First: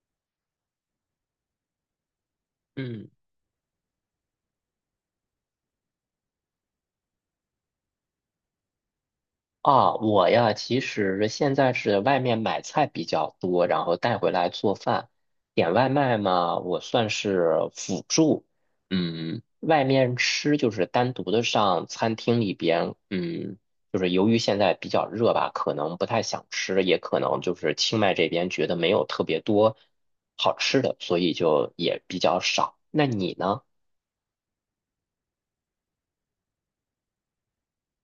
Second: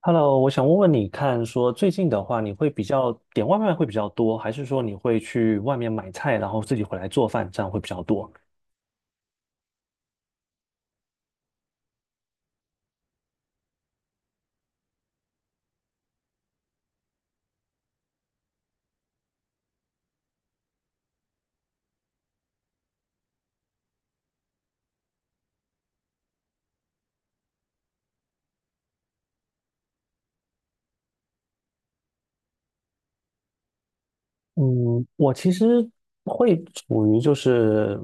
Hello，我想问问你看，说最近的话，你会比嗯较点外卖会比较多，还是说你会去外面买菜，然后自己回来做饭，这样会比较多？啊，我呀，其实现在是外面买菜比较多，然后带回来做饭。点外卖嘛，我算是辅助。嗯，外面吃就是单独的上餐厅里边，就是由于现在比较热吧，可能不太想吃，也可能就是清迈这边觉得没有特别多好吃的，所以就也比较少。那你呢？嗯，我其实会处于就是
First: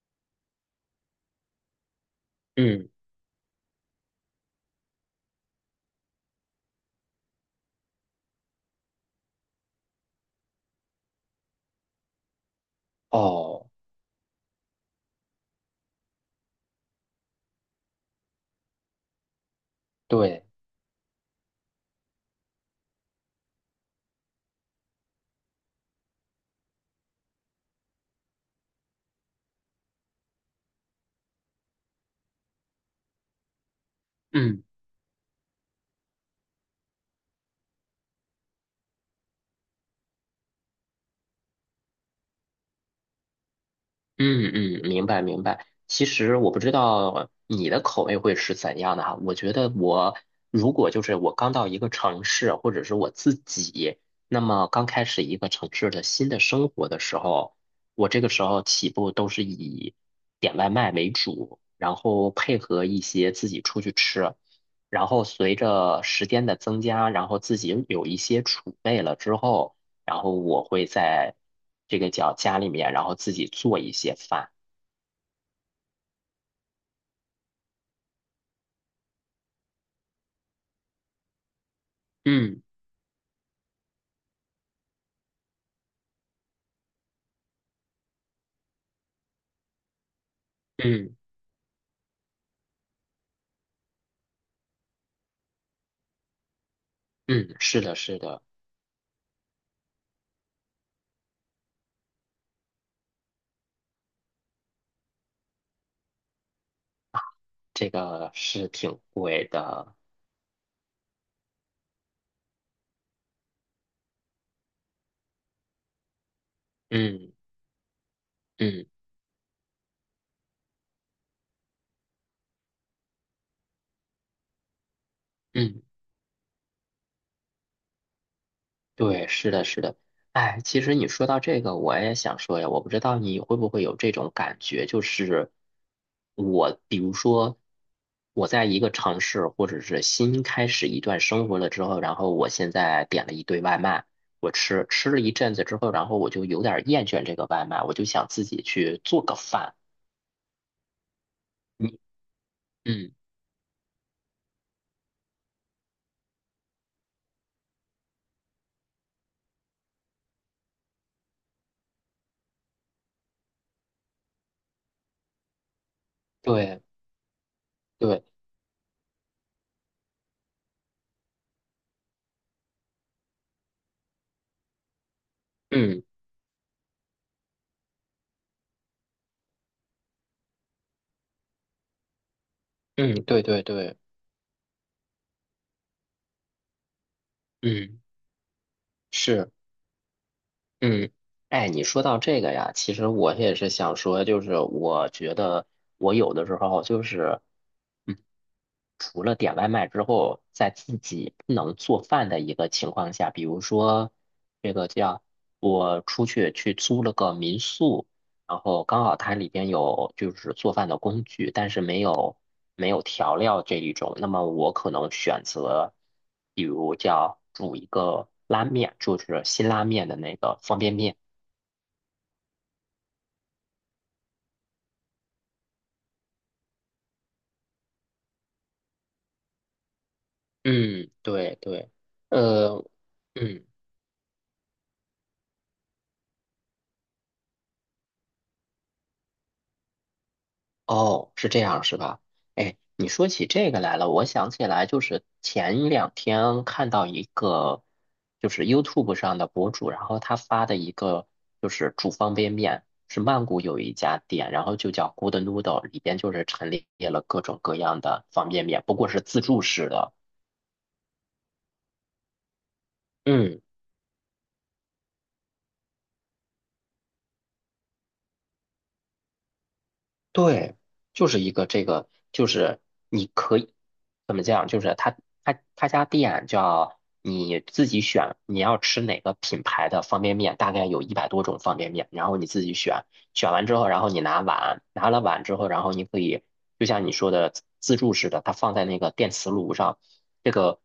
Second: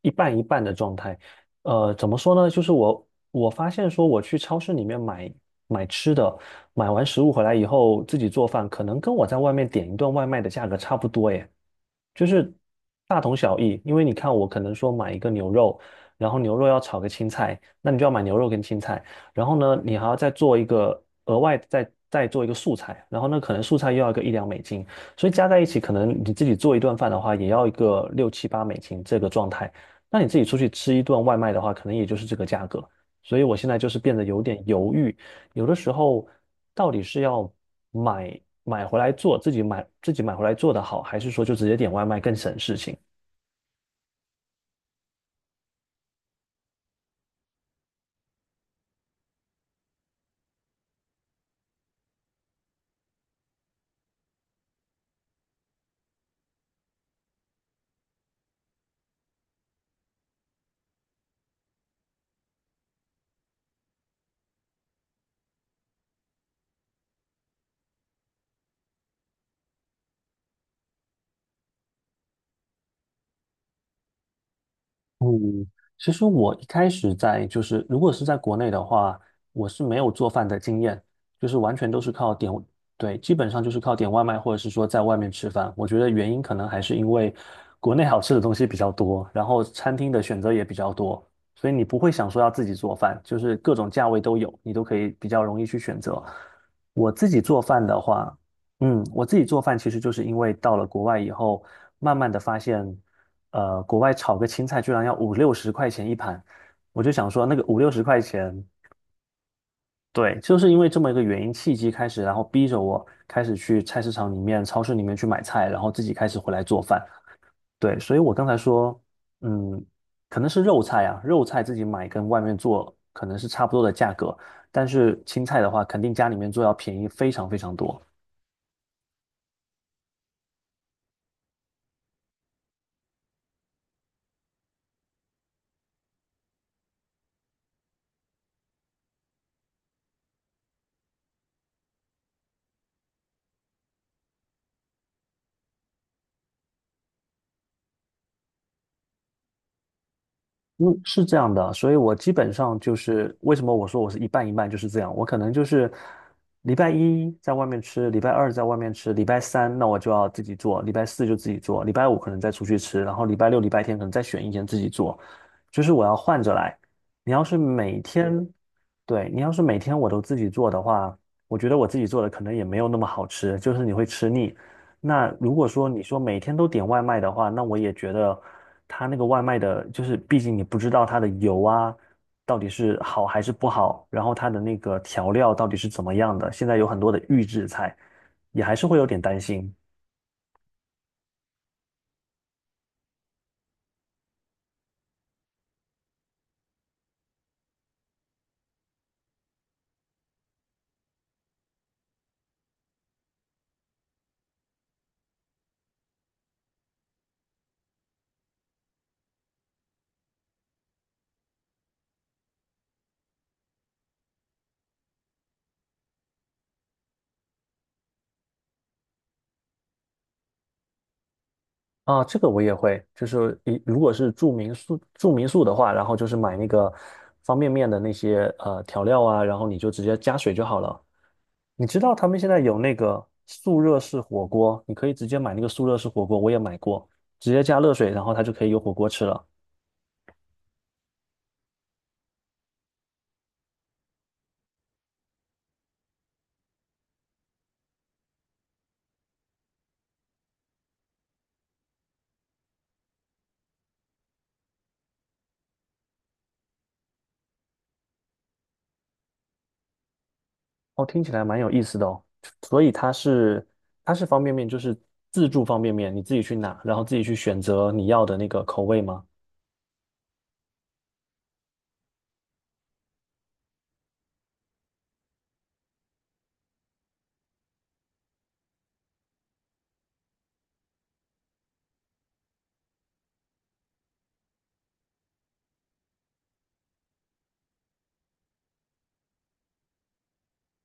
一半一半的状态。呃，怎么说呢？就是嗯，我发现说，我去超市里面买吃的，买完食物回来以后自己做饭，可能跟我在外面点一顿外卖的价格差不多耶，就是大同小哦，异。因为你看，我可能说买一个牛肉，然后牛肉要炒个青菜，那你就要买牛肉跟青菜。然后呢，你还要再对。做一个额外再做一个素菜，然后呢，可能素菜又要个一两美金，所以加在一起，可能你自己做一顿饭的话，也要一个六七八美金这个状态。那你自己出去吃一顿外卖的话，可能也就是这个价格。所以我现在就是变得有点嗯。犹豫，有的时候到底是要买回来做，自己买回来做的好，还是说就直接点外卖更省事情？嗯嗯，明白明白。其实我不知道你的口味会是怎样的哈。我觉得我如果就是我刚到一个城市，或者是我自己，那么刚开始一个城市的新的生活的时候，我这个时候起步都是以点外卖为主，然后配合一些自己出去吃。然后随着时间的增加，然后自己有一些储备了之后。然后我会在这个叫家里面，然后自己做一些饭。嗯，其实我一开始在就是，如果是在国内的话，我是没有做饭的经验，就是完全都是靠点，嗯对，基本上就是靠点外卖或者是说在外面吃饭。我觉得原因可能还是因为国内好吃的东西比较多，然后餐厅的选择也比较嗯多，所以你不会想说要自己做饭，就是各种价位都有，你都可以比较容易去选择。我自己嗯，做是饭的，的是话，的，嗯，我自己做饭其实就是因为到了国外以后，慢慢的发现，国外炒个青菜居然要五六十块钱一盘，我就想说那个五六这十块个钱，是挺贵的。对，就是因为这么一个原因契机开始，然后逼着我开始去菜市场里面、超市里面去买菜，然后自己开始回来做饭。嗯对，所以我刚才嗯说，嗯，可能是肉菜啊，肉菜自己买跟外面做可能是差不多的价格，但是青菜的嗯。话，肯定家里面做要便宜非常非常多。对，是的，是的。哎，其实你说到这个，我也想说呀，我不知道你会不会有这种感觉，就是我，比如说我在一个城市或者是新开始一段生活了之后，然后我现在点了一堆外卖，我吃了一阵子之后，然后我就有点儿厌倦这个外卖，我就想自己去做个饭。嗯，是这样的，所以你，我基本上就嗯，是为什么我说我是一半一半就是这样，我可能就是礼拜一在外面吃，礼拜二在外面吃，礼拜三那我就要自己做，礼拜四就自己做，礼拜五可能再出去吃，然后礼拜六、礼拜天可能再选一天自己做，就是我要换着来。对你要是每对，天，对，你要是每天我都自己做的话，我觉得我自己做的可能也没有那么好吃，就是你会吃腻。那如果说你嗯说每天都点外卖的话，那我也觉得。它那个外卖的，就是毕竟你不知道它的油啊到底是嗯，好还对是对不对，好，然后它的那个调料到底是怎么样的，现在有很多的预制菜，嗯，也还是会有点担是。心嗯，哎，你说到这个呀，其实我也是想说，就是我觉得我有的时候就是，嗯，除了点外卖之后，在自己不能做饭的一个情况下，比如说这个叫我出去租了个民宿，然后刚好它里边有就是做饭的工具，但是没有调料这一种，那么我可能选择，比如叫煮一个拉面，就是辛拉面的那个方便面。啊。这个我也会，就是一如果是住民宿的话，然后就是买那个方便面的那些调料啊，然后你就直接加水就好了。嗯，对你对，知道他们现在有呃，那个嗯，速热式火锅，你可以直接买那个速热式火锅，我也买过，直接加热水，然后它就可以有火锅吃了。哦，是这样是吧？哎，你说起这个来了，我想起来，就是前两天看到一个，就是 YouTube 上的博主，然后他发的一个就是煮方便面，是曼谷有一家店，然后就叫 Good Noodle,里边就是陈列了各种各样的方便面，不过是自助式的。哦，听起来蛮有意思的哦。所以它嗯。是它是方便面，就是自助方便面，你自己去拿，然后自己去选择你要的那个口味吗？对，就是一个这个，就是你可以怎么讲？就是他家店叫你自己选，你要吃哪个品牌的方便面，大概有100多种方便面，然后你自己选，选完之后，然后你拿碗，拿了碗之后，然后你可以就像你说的自助似的，它放在那个电磁炉上，这个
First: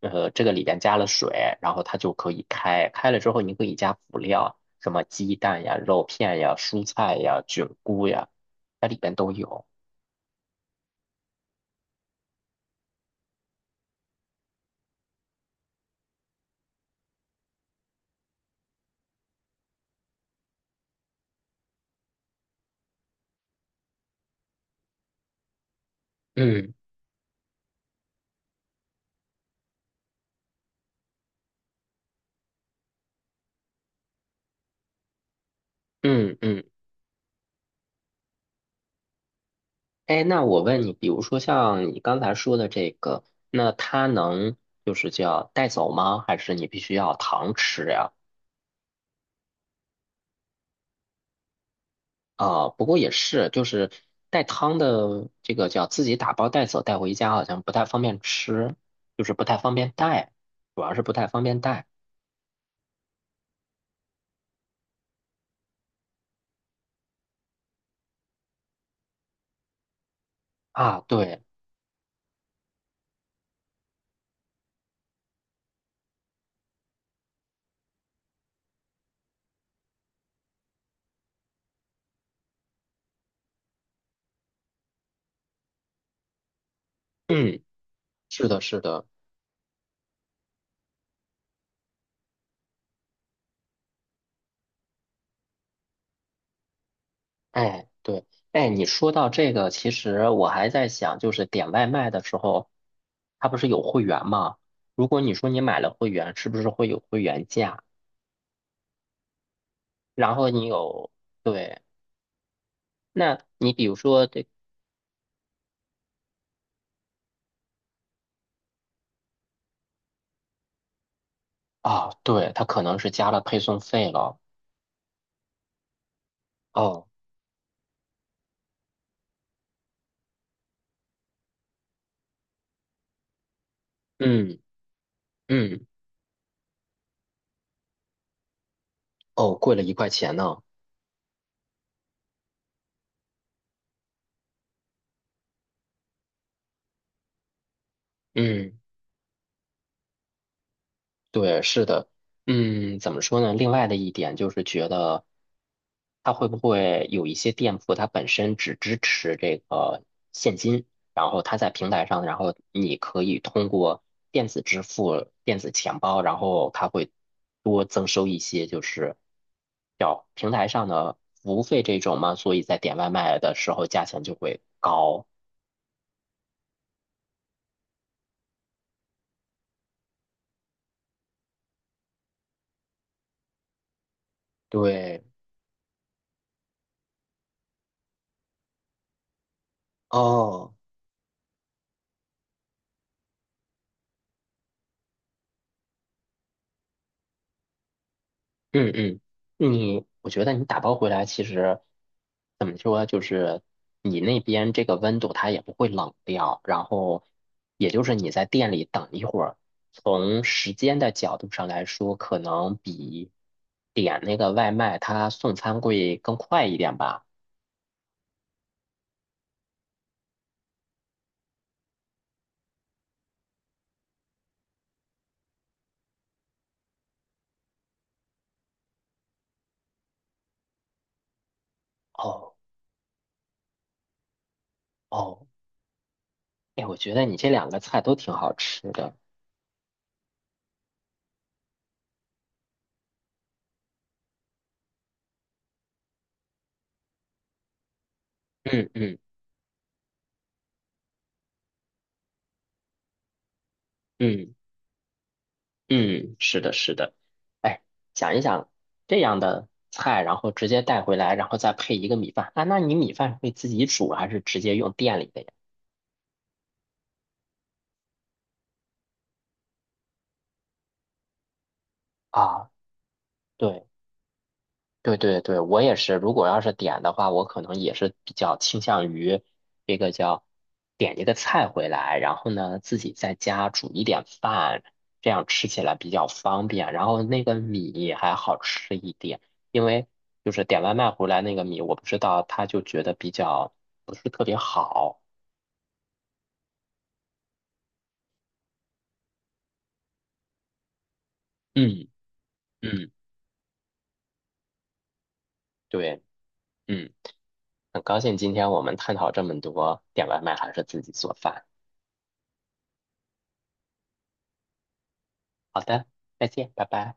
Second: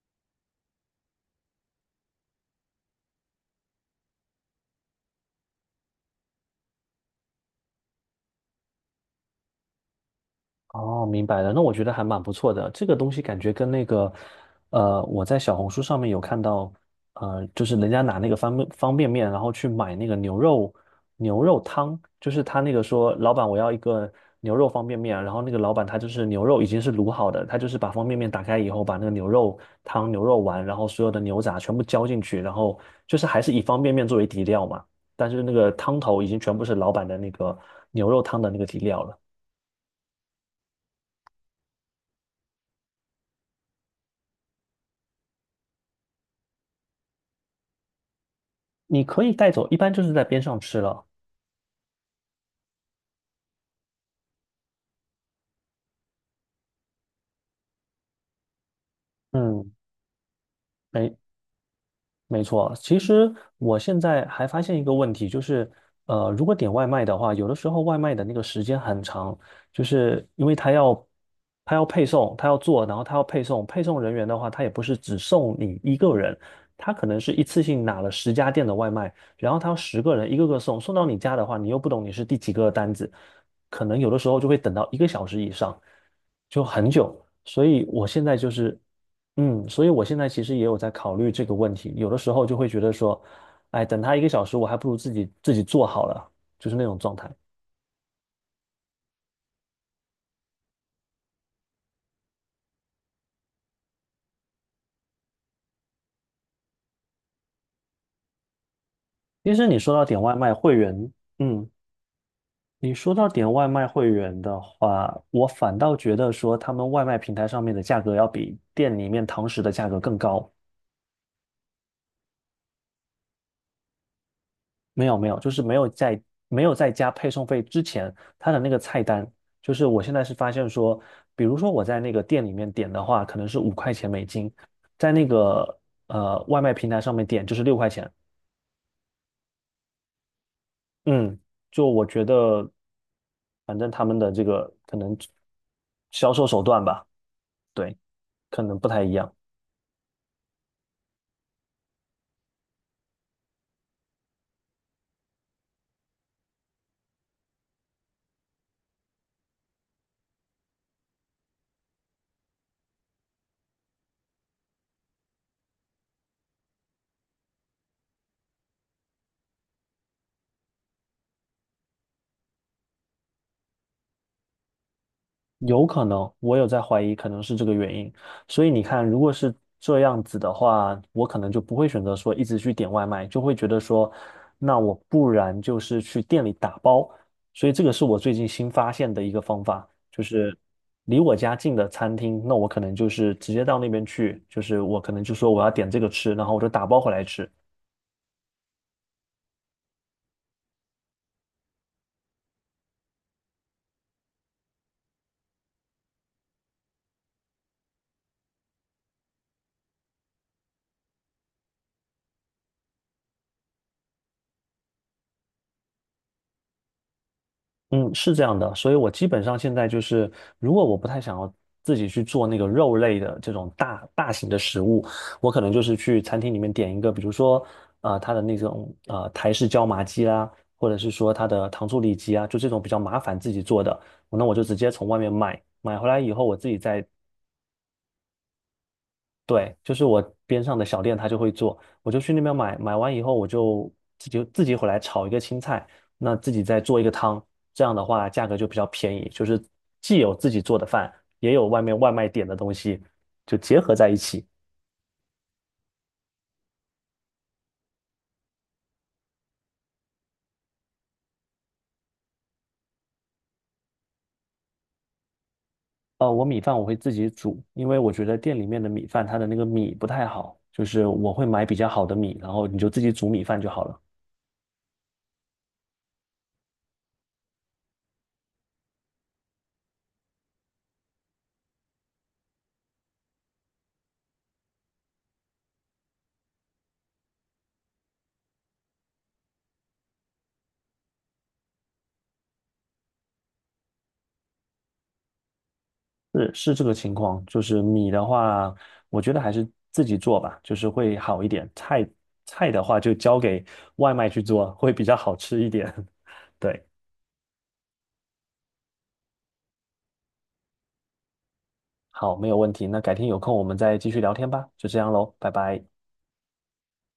这个里边加了水，然后它就可以开了之后你可以加辅料，什么鸡蛋呀、肉片呀、蔬菜呀、菌菇呀。它里边都有。哦，明白了。那我觉得还蛮不错的。这个东西感觉跟那个，呃，我在小红书上面有看到，呃，就是人家拿那个方便面，然后去买那个牛肉汤，就是他那个说，老板我要一个牛肉方便面，然后那个老板他就是牛肉已嗯经是卤好的，他就是把方便面打开以后，把那个牛肉汤、牛肉丸，然后所有的牛杂全部浇进去，然后就是还是以方便面作为底料嘛，但是那个汤头已嗯经全部嗯，是老板的那个牛肉汤的那个底料了。哎，那我问你，比如说像你刚才说的这个，那它能就是叫带走吗？还是你必须要糖吃呀？你可以带走，一般就是在边上吃了。啊，不过也是，就是带汤的这个叫自己打包带走带回家，好像不太方便吃，就是不太嗯，方便带，主要是没不太方便带没错，其实我现在还发现一个问题，就是，呃，如果点外卖的话，有的时候外卖的那个时间很长，就是因为他啊。要对，他要配送，他要做，然后他要配送，配送人员的话，他也不是只送你一个人，他可能是一次性拿了十家店的外卖，然后他要十个人一个个送，送到你家的话，你又不懂你是第几个单子，可能有的时候就会等到一个小时以上，就很久。嗯，所以我现在是就的，是是的。嗯，所以我现在其实也有在考虑这个问题，有的时候就会觉得说，哎，等他一个小时，我还不如自己做好了，就是那种状态。哎，对，哎，你说到这个，其实我还在想，就是点外卖的时候，它不是有会员吗？如果你说你买了会员，是不是会有会员价？其实你说到点外然后卖你会有，员，嗯，对，你说到那点外你比卖如会说员这，的话，我反倒觉得说他们外卖平台上面的价格要比店里面堂食的价格更高，啊，对，它可能是加了配送费了。没有没有，就是没有在哦，加配送费之前，他的那个菜单，就是我现在是发现说，比如说我在那个店里面点的话，可能是五块钱美金，嗯在那个嗯，外卖平台上面点就是六块钱。哦，贵了1块钱呢。嗯，就我觉得，反正他们的这个可能销售手段吧，对，可嗯。能不太一样。对，是的，嗯，怎么说呢？另外的一点就是觉得，它会不会有一些店铺它本身只支持这个现金，然后它在平台上，然后你可以通过电子支付、电子钱包，然后它会多增收一些，就是叫平台上的服务费这种嘛，所以在点外卖的时候价钱就会高。有可能，我有在怀疑，可能是这个原因。所以你看，如果是这样子的话，我可能就不会选择说一直去点外卖，就会觉得说，那我对，不然就是去店里打包。所以这个是我最近新发现的一个方法，就是哦。离我家近的餐厅，那我可能就是直接到那边去，就是我可能就说我要点这个吃，然后我就打包回来吃。嗯嗯，我觉得你打包回来其实怎么说，就是你那边这个温度它也不会冷掉，然后也就是你在店里等一会儿，从时间的角度上来说，可能比点那个外卖它送餐会更快一点吧。嗯，是这样的，所以我基本上现在就是，如果我不太想要自己去做那个肉类的这种大大型的食物，我可能就是去餐厅里面点一个，比如说，呃，它的那种台式椒麻鸡啦，或者是说它的糖醋里脊啊，哦就这种比较麻烦自己做的，那我就直接从外面哦，买，买回来以后我自己哎，我再觉得你这两个菜都挺好吃的。对，就是我边上的小店，他就会做，我就去那边买，买完以后我就自己回来炒一个青菜，那自己再做一个汤，这样的话价格就比较嗯便嗯宜，就是既有自己做的饭，也有外面外卖点的东西，就结合在一起。嗯。嗯，是的，是的。哎，想一想这样的菜，然后直接带回来，然后再配一个米饭啊？那你米饭会自己煮还是直接用店里的呀？哦，我米饭我会自己煮，因为我觉得店里面的米饭它的那个米不太好，就是我会买比较好的米，然后啊，你就自己煮米饭就好对，了。对对对，我也是。如果要是点的话，我可能也是比较倾向于这个叫点一个菜回来，然后呢自己在家煮一点饭，这样吃起来比较方便。然后那个米还好吃一点，因为就是点外卖回来那个米，我不知道他就觉得比较不是特别好。是是这个情况，就是米的话，我觉得还是自己做吧，就是会好一点。菜嗯菜的话嗯，就交给外卖去做，会比较好吃一点。对，对，嗯，很高兴今天我们探讨这么多点外卖还是自己做饭。好，没有问题。那改天有空我们再继续聊天吧，就这样喽，拜好拜。的，再见，拜拜。